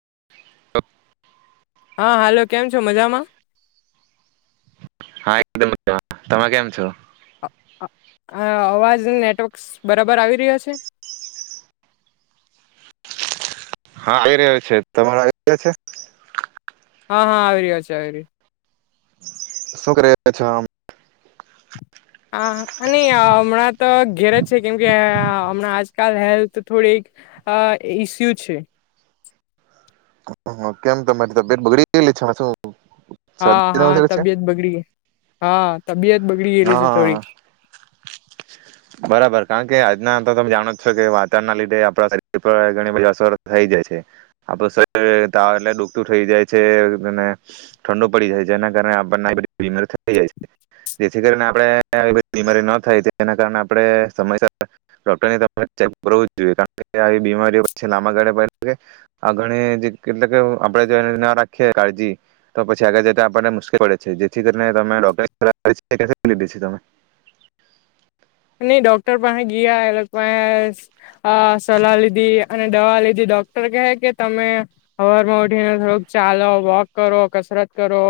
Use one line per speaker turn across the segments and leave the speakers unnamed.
[unintelligible]
હા, હાલો કેમ છો મજામાં?
હા એકદમ [unintelligible] તમે કેમ છો?
અ અ હા અવાજ નેટવર્કસ બરાબર આવી રહ્યા છે?
હા આવી રહ્યો છે, તમારે આવી રહ્યો છે?
હા આવી રહ્યો છે, આવી રહ્યો.
શું કરે છો?
આ કાઈ નહી હમણાં તો ઘેરેજ છે કેમ કે અહ હમણાં આજકાલ હેલ્થ થોડીક અહ ઈસ્યુ છે.
[unintelligible] કેમ તમારી તબિયત બગડી [unintelligible]
હા,
શરદી
હા તબિયત બગડી, હા. તબિયત બગડી ગયેલી
હા,
છે થોડી
હા બરાબર. કારણ કે આજના તો તમે જાણો જ છો કે વાતાવરણ ના લીધે આપણા શરીર પર ઘણી બધી અસર થઈ જાય છે. આપડું શરીર તાવ એટલે દુખતું થઈ જાય છે, અને ઠંડુ પડી જાય છે. જેના કારણે આપણને આવી બધી બિમારીઓ થઈ જાય છે. જેથી કરીને આપણે આવી બધી બીમારી ન થાય તેના કારણે આપણે સમયસર ડોક્ટરની [unintelligible] કરવું જ જોઈએ કારણ કે આવી બીમારીઓ પછી લાંબા ગાળે [inaudible] આગળ એટલે આપણેે જો એ ના રાખીએ કાળજી તો પછી આગળ જતા આપણને મુશ્કેલ પડે છે, જેથી કરીને તમે ડોક્ટરની સલા [inaudible] દે છે તમે
નહી ડોક્ટર પાહે ગયા એ લોકોએ પાહે અહ સલાહ લીધી અને દવા લીધી. ડોક્ટર કહે કે તમે હવારમાં ઉઠીને થોડુંક ચાલો, વોક કરો, કસરત કરો,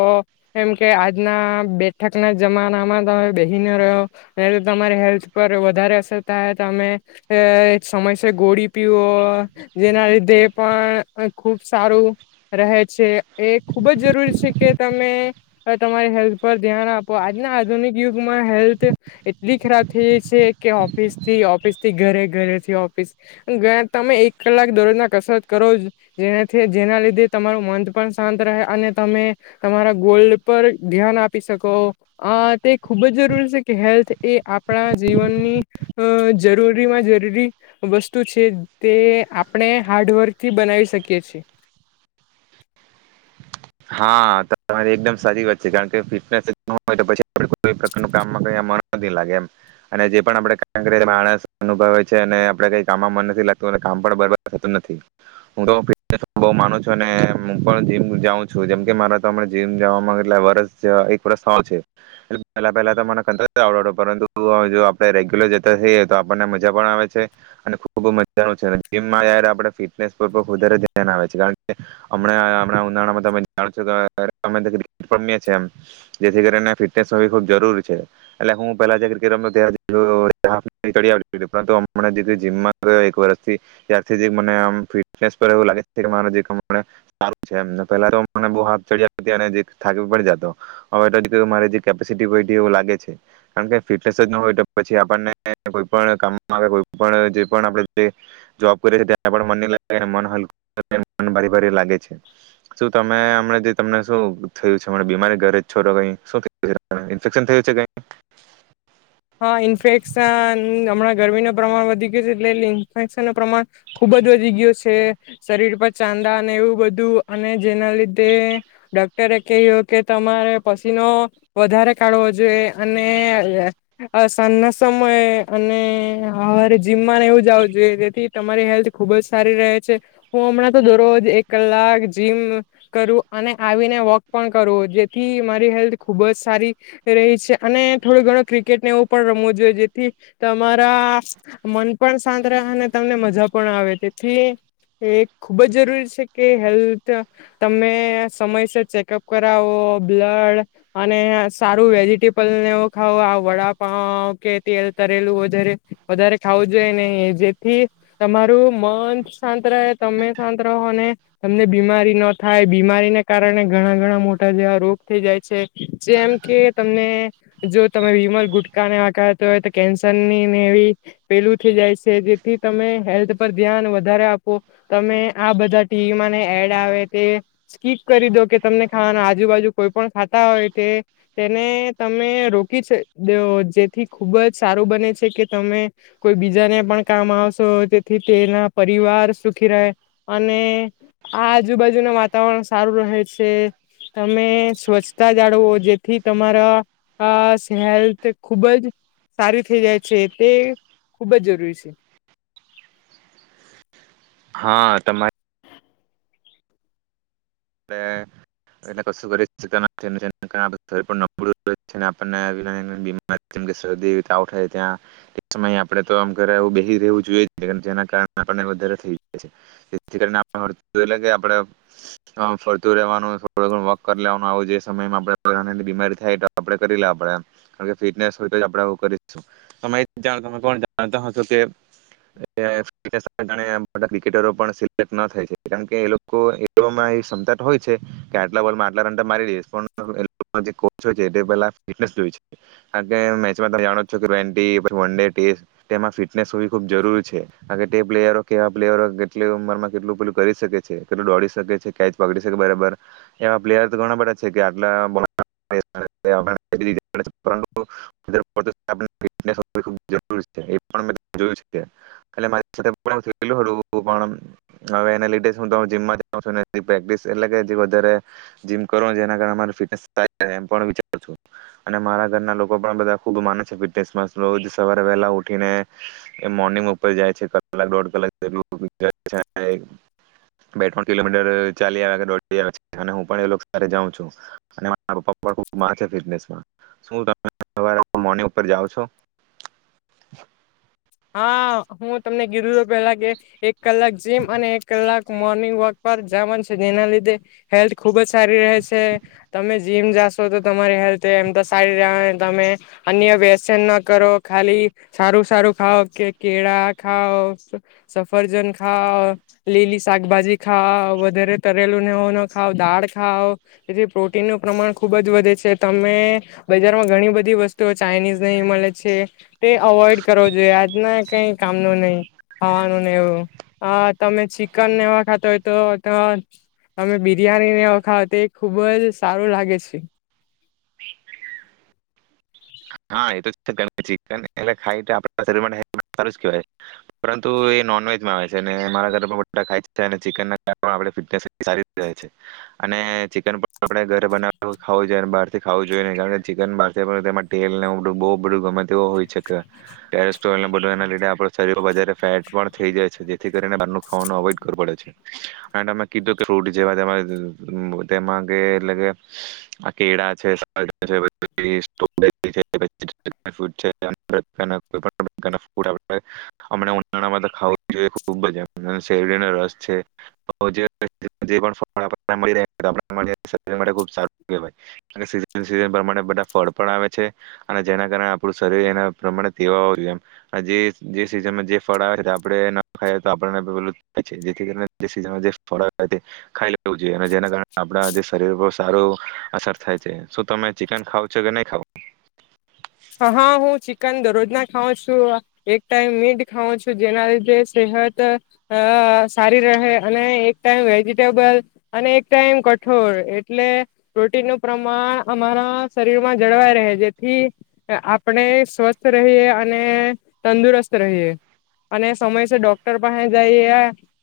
એમ કે આજના બેઠકના જમાનામાં તમે બેહી ના રહ્યો એ તમારી હેલ્થ પર વધારે અસર થાય હે. તમે સમયસર ગોળી પીવો, જેના લીધે પણ ખ ખુબ સારું રહે છે, એ ખુબ જ જરૂરી છે કે તમે તમારી હેલ્થ પર ધ્યાન આપો. આજના આધુનિક યુગમાં હેલ્થ એટલી ખરાબ જે છે કે ઓફિસ થી ઓફિસ થી ઘરે ઘરેથી ઓફિસ ઘરે તમે એક કલાક દરરોજ ના કસરત કરો જેનાથી જેના લીધે તમારું મન પણ શાંત રહે અને તમે તમારા ગોલ્ પર ધ્યાન આપી શકો આ તે ખુબ જ જરૂરી છે કે હેલ્થ એ આપ આપણા જીવનની અ જરૂરીમાં જરૂરી વસ્તુ છે તે આપણે હાર્ડવર્ક થી બનાવી શકીએ છીએ.
હા તમારી એકદમ સાચી વાત છે કારણ કે ફિટનેસ જ ન હોય તો પછી કોઈ કામમાં મન નથી લાગે એમ અને જે પણ આપણે [inaudible] અનુભવે છે અને કઈ કામમાં મન નથી લાગતું કામ પણબર થતું નથી હું તો [inaudible] બઉ માનું છું અને હું પણ જીમ જાઉં છું જેમ કે મારા તમે જિમ જવા માં એટલે વરસ સે એક વરસ થવાન છે પહેલા પહેલા તો મને [unintelligible] આવડડો પરંતુ જો આપણે રેગ્યુલર જતાઈએ તો આપણને મજા પણ આવે છે અને ખૂબ મજાનું છે જીમમાંય આપ ફિટનેસ પર વધારે ધ્યાન આવે છે કારણ અમણાણા ઉનાળામાં તમે રમમ જેથી કરીને ફટનેસ ખુબ જરૂરી છે એટલે હું પેલાટ ર એક વર્થી ત મને એવ લાગે મા જેાર પેલા તો એમ મને બ હાથ ચ અને થાકવી પડી જતો હવે મા જેટી કેપેસિટી વાયદી એ ઉ લાગે છે કારણ ફટનેસ જ હોય તો પછી આપને કોઈ કામ આવે કોબું ભારી ભારી લાગે. ગે છે. મે અમને જે તમને શું થયું છે બીમારી ઘરે છો ક શ થયું ફશન થયું છે કય
હા ઇન્ફેક્શન હમણાં ગરમી ન પ્રમાણ વધી ગય છે એટલે ઇન્ફેક્શન ન પ્રમાણ ખુબ જ વધી ગું છે શરીર પર ચાંદા અને એવું બધું અને જેના લીધે ડોક્ટરે કહ્યું કે તમારે પસીનો વધારે કાઢવો જોઈએ અને અ સાંજ ના સમય અને હાર જીમમાં એવું જાવ જોઈએ જેથી તમારી હેલ્થ ખુબ જ સારી રહે છે હું હમણાં તો દરરોજ એક કલાક જીમ કરું અને આવીને વોક પણ કરું જેથી મારી હેલ્થ ખુબ જ સારી રહી છે અને થોડો ઘણો ક્રી કેટ એવું પણ રમવું જોઈએ જેથી તમારા મન પણ શાંત રહે અને તમને મજા પણ આવે તેથી એ ખુબ જ જરૂરી છે કે હેલ્થ તમે સમયસર ચેકઅપ કરાવો બ્લડ અને સારું વેજીિટેબલનેવ ખાવો. વડાપાવ કે તેલ તરેલું વધારે વધારે ખાવું જોઈએ નને જેથી તમારું મન શાંત રહે તમે શાંત રહો ને તમને બીમારી ન થાય બીમારીને કારણે ઘણા ઘણા મોટા જેવા રોગ થઈ જાય છે જેમ કે તમને જો તમરી ગુટકાને વા હોય કેન્સર ની ને એવી પેલું થઈ જાય છે. તેથી તમે હેલ્થ પર ધ્યાન વધારે આપો તમે આ બધા ટીવીમાંને એડ આવે તે સ્કીપ કરી દો કે તમને ખાવાના આજુબાજુ કોઈ પણ ખાતા હોય તે તેને તમે રોકી સ દે ઓ જેથી ખુબ જ સારું બને છે કે તમે કોઈ બીજાને પણ કામ આવશો તેથી તેના પરિવાર સુખી રહે અને આ આજુબાજુ ન વાતાવરણ સારું રહે છે. તમે સ્વચ્છતા જાળવો જેથી તમારા હેલ્થ ખૂબ જ સારી થઈ જાય છે તે ખૂબ જ જરૂરી છે.
હા તમા તમારે એટલે કશું કરી શકતા નથી અને જેના કારણે આપણું શરીર પણ નબળું રહે છે અને આપણને આવી નાની બીમારી જેમ કે શરદી એવી તાવ થાય ત્યાં તે સમયે આપણે તો આમ ઘરે એવું બેસી રહેવું જોઈએ જ નહીં જેના કારણે આપણને વધારે થઈ જાય છે જેથી હા ફરતું રેવાનું વાક કરી લેવાનું બીમારી થાય તો એપલે કરી લેવાનું કારણ ફિટનેસ ક્રિકેટરો પણ કેમ કે એલોકો પણ હો છે આટલા બોલમાં આટલા રન તો મારી દઈસ પણ [unintelligible] વન ડે ટેસ તેમાં ફિટનેસ હોવી ખુબ જરૂરી છે. કારણ કે તે પ્લેયરો કેવા પ્લેયરો કેટલી ઉમરમાં કેટલું પેલું કરી શકે છે કેટલું દોડી એવા પ્લેયર ઘણા બધા છે. કે [unintelligible] હવે એના લીધે સુ અને તે પ્રેક્ટિક્સ એટલે કે જે વધારે જીમ કરો જેના કારણે અને મારા ઘરના લોકો પણ સવારે વહેલા ઊઠીને મોર્નિંગ વોક પર જાય છે કલાક દોઢ કલાક જેવું જાય. કિલોમીટર ચાલીયા કે જોડીયા ચીઠાને હું પણ એ લોકો સાથે જાઉં છું, [unintelligible] શું તમે સવારે મોર્નિંગ ઉપર જાવ છો?
હા હું તમને ગીરું ર પેલા કે એક કલાક જીમ અને એક કલાક મોર્નિંગ વોક પર જાવાન છે, જેના લીધે હેલ્થ ખુબ જ સારી રહે છે, તમે જીમ જાશો, તો તમારી હેલ્થ એમ તો સારી [unintelligible] તમે અન્ય વ્યસન ન કરો ખાલી સારું સારું ખાઓ કે કેળા ખાઓ સ સફરજન ખાઓ, લીલી શાકભાજી ખાઓ, વધારે તરેલું ને એવુ ન ખાવ, દાળ ખાવ, જેથી પ્રોટીનનું પ્રમાણ ખુબ જ વધે છે, તમે બજારમાં ઘણી બધી વસ્તુઓ ચાઇનીઝ ને એ મળે છે, તે અવોઈડ કરો જો આજના કંઈ કામનો નઈ, ખાવાનું નઈ એવું, આ તમે ચિકન ને એવા ખાતા હોય તો ત અમે બિરિયાની ને એવા ખાવ તે ખુબ જ સારું લાગે છે.
[unintelligible] ચીકન એટલે ખાય તો આપણા શરીર [unintelligible] સારું જ કેવાય, પરંતુ એ નોનવેજમાં આવે છે અને મારા ઘરે પણ બઢા ખાય [unintelligible] છે. અને ચિકન [unintelligible] પણ [unintelligible] આપડે ઘરે બનાવવા હોવુ જોઈએ ને બહારથી ખાવું જોઈએ કારણ ચીકન બાર તેલ ને એવું ટો બો બઢુ ગમે તેવુ હોય છે કે ટેરે તો એના બઢાને લીધે આપણાં શરીરમાં વધારે ફેટ પણ થેઈ જાય છે, જેથી કરીને આટલું ખાવાનું અવોઈડ કરવું પડે છે અને તમે કીધું કે ફૂટ જેવા તેમાં કે એટલે કે આ કેળા છે, સફરજન છે, [unintelligible] [unintelligible] અમણા ઉનાળામા તો ખાવું જ જોઈએ ખુબ જ એમ શેરડીનો રસ છે [unintelligible] બઉ સારુ કેવાય સીઝન છે એ પ્રમાણે બધા ફળ પણ આવે છે અને જેના કારણે આપડું શરીર એના પ્રમાણે તેવાવુ જોઈએ એમ, આજે જે સીઝનમાં જે ફળ આવે ને તે આપડે તે ન ખાએ તો આપણને [unintelligible] થાય છે, જેથી કરીને સીઝનમાં જે ફળ આવે તે ખાઈ લેવું જોઈએ અને જેના કારણે આપણા જે શરીર પર સારું અસર થાય છે. શું તમે ચિકન ખાવ છો કે નઈ?
હા હા હું ચિકન દરરોજ ના ખાઉં છું, એક ટાઈમ મીટ ખાઉં છું, જેના લીધે સેહત અ સારી રહે અને એક ટાઈમ વેજીિટેબલ અને એક ટાઈમ કઠોળ એટલે પ્રોટીનનું પ્રમાણ અમારા શરીરમાં જળવાય રહે જેથી આપણે સ્વસ્થ રહીએ અને તંદુરસ્ત રહીએ અને સમયસર ડોક્ટર પાહેં જઈએ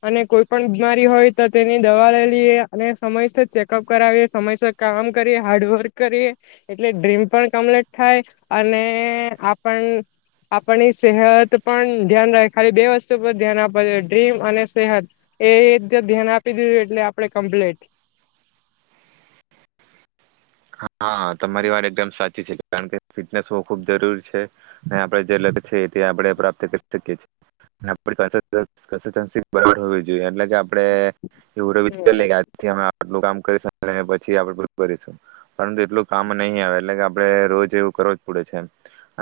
અને કોઈ પણ બીમારી હોય તો તેની દવા લઈ લઈએ અને સમયસર ચેકઅપ કરાવીએ, સમયસર કામ કરીએ, હાર્ડવર્ક કરીએ એટલે ડ્રીમ પણ કમ્પ્લીટ થાય. અને આપણ આપણની સેહત પણ ધ્યાન રાય, ખાલી બે વસ્તુ પર ધ્યાન આપવા જોઈએ, ડ્રીમ અને સેહત એ ધ ધ્યાન આપી દીધું એટલે આપણે કમ્પ્લીટ.
હા તમારી વાત એકદમ સાચી છે, કારણ કે ફિટનેસ હોવું ખુબ જરૂરી છે અને આપડે જે લત છે તે આપણે પ્રાપ્ત કરી શકીએ છે અને આપડી પાસે [unintelligible] ચાન્સીસ બરાબર હોવી જોઈએ આપડે એવું તો વિચાર લઈએ કે આજથી અમે આટલું કામ કરીશુ અને પછી આપડે પેલું ભરીશું. પણ તેટલું કામ નહી આવે એટલે કે આપડે રોજ એવું કરવુ જ પડે છે એમ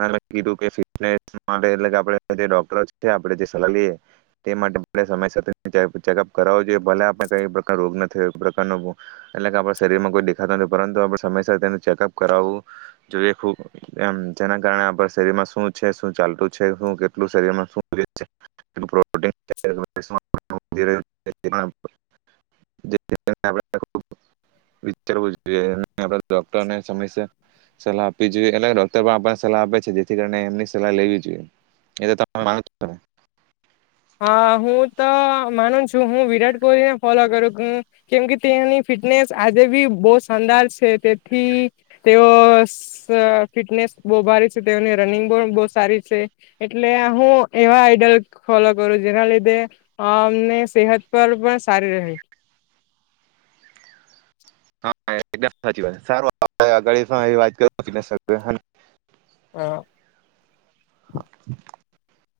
અને કીધુ કે [unintelligible] એટલે આપણે જે ડોક્ટર આવે છે તે આપણે સલાહ લીએ તે માટે સમય સાથે ચેકઅપ કરાવુ જોઈએ ભલે આપડે કઈ પ્રકાર રોગ નથી, ઈ પ્રકારનો [unintelligible] એટલે કે આપડા શરીરમાં કોઈ દેખાતા [unintelligible] પરંતુ આપણે સમયસર તેનું ચેકઅપ કરાવવું જોઈએ ખુબ એમ જેના કારણે આપણા શરીરમાં શું છે શું ચાલતું છે શું કેટલું શરીરમાં [unintelligible] જોઈએ આપણે ડોક્ટરને સમયસર સલાહ આપવી જોઈએ અને ડોક્ટર પણ આપણને સલાહ આપે છે જેથી કરી એમની સલાહ લેવી જોઈએ એ તો [unintelligible]
હા. હું તો માનું જ. હું વિરાટ કોહલીને ફોલો કરું, કેમ કે તેની ફિટનેસ આજે બી બહ શાનદાર છે. તેથી તેઓ ફિટનેસ બહુ ભારી છે. તેઓની રનિંગ પણ બહ સારી છે. એટલે હું એવા આઈડલ ફોલો કરું જેના લીધે અમને સેહત પર પણ સારી રહે.
સાચી વાત સારું [unintelligible] વાત
અ
[inaudible]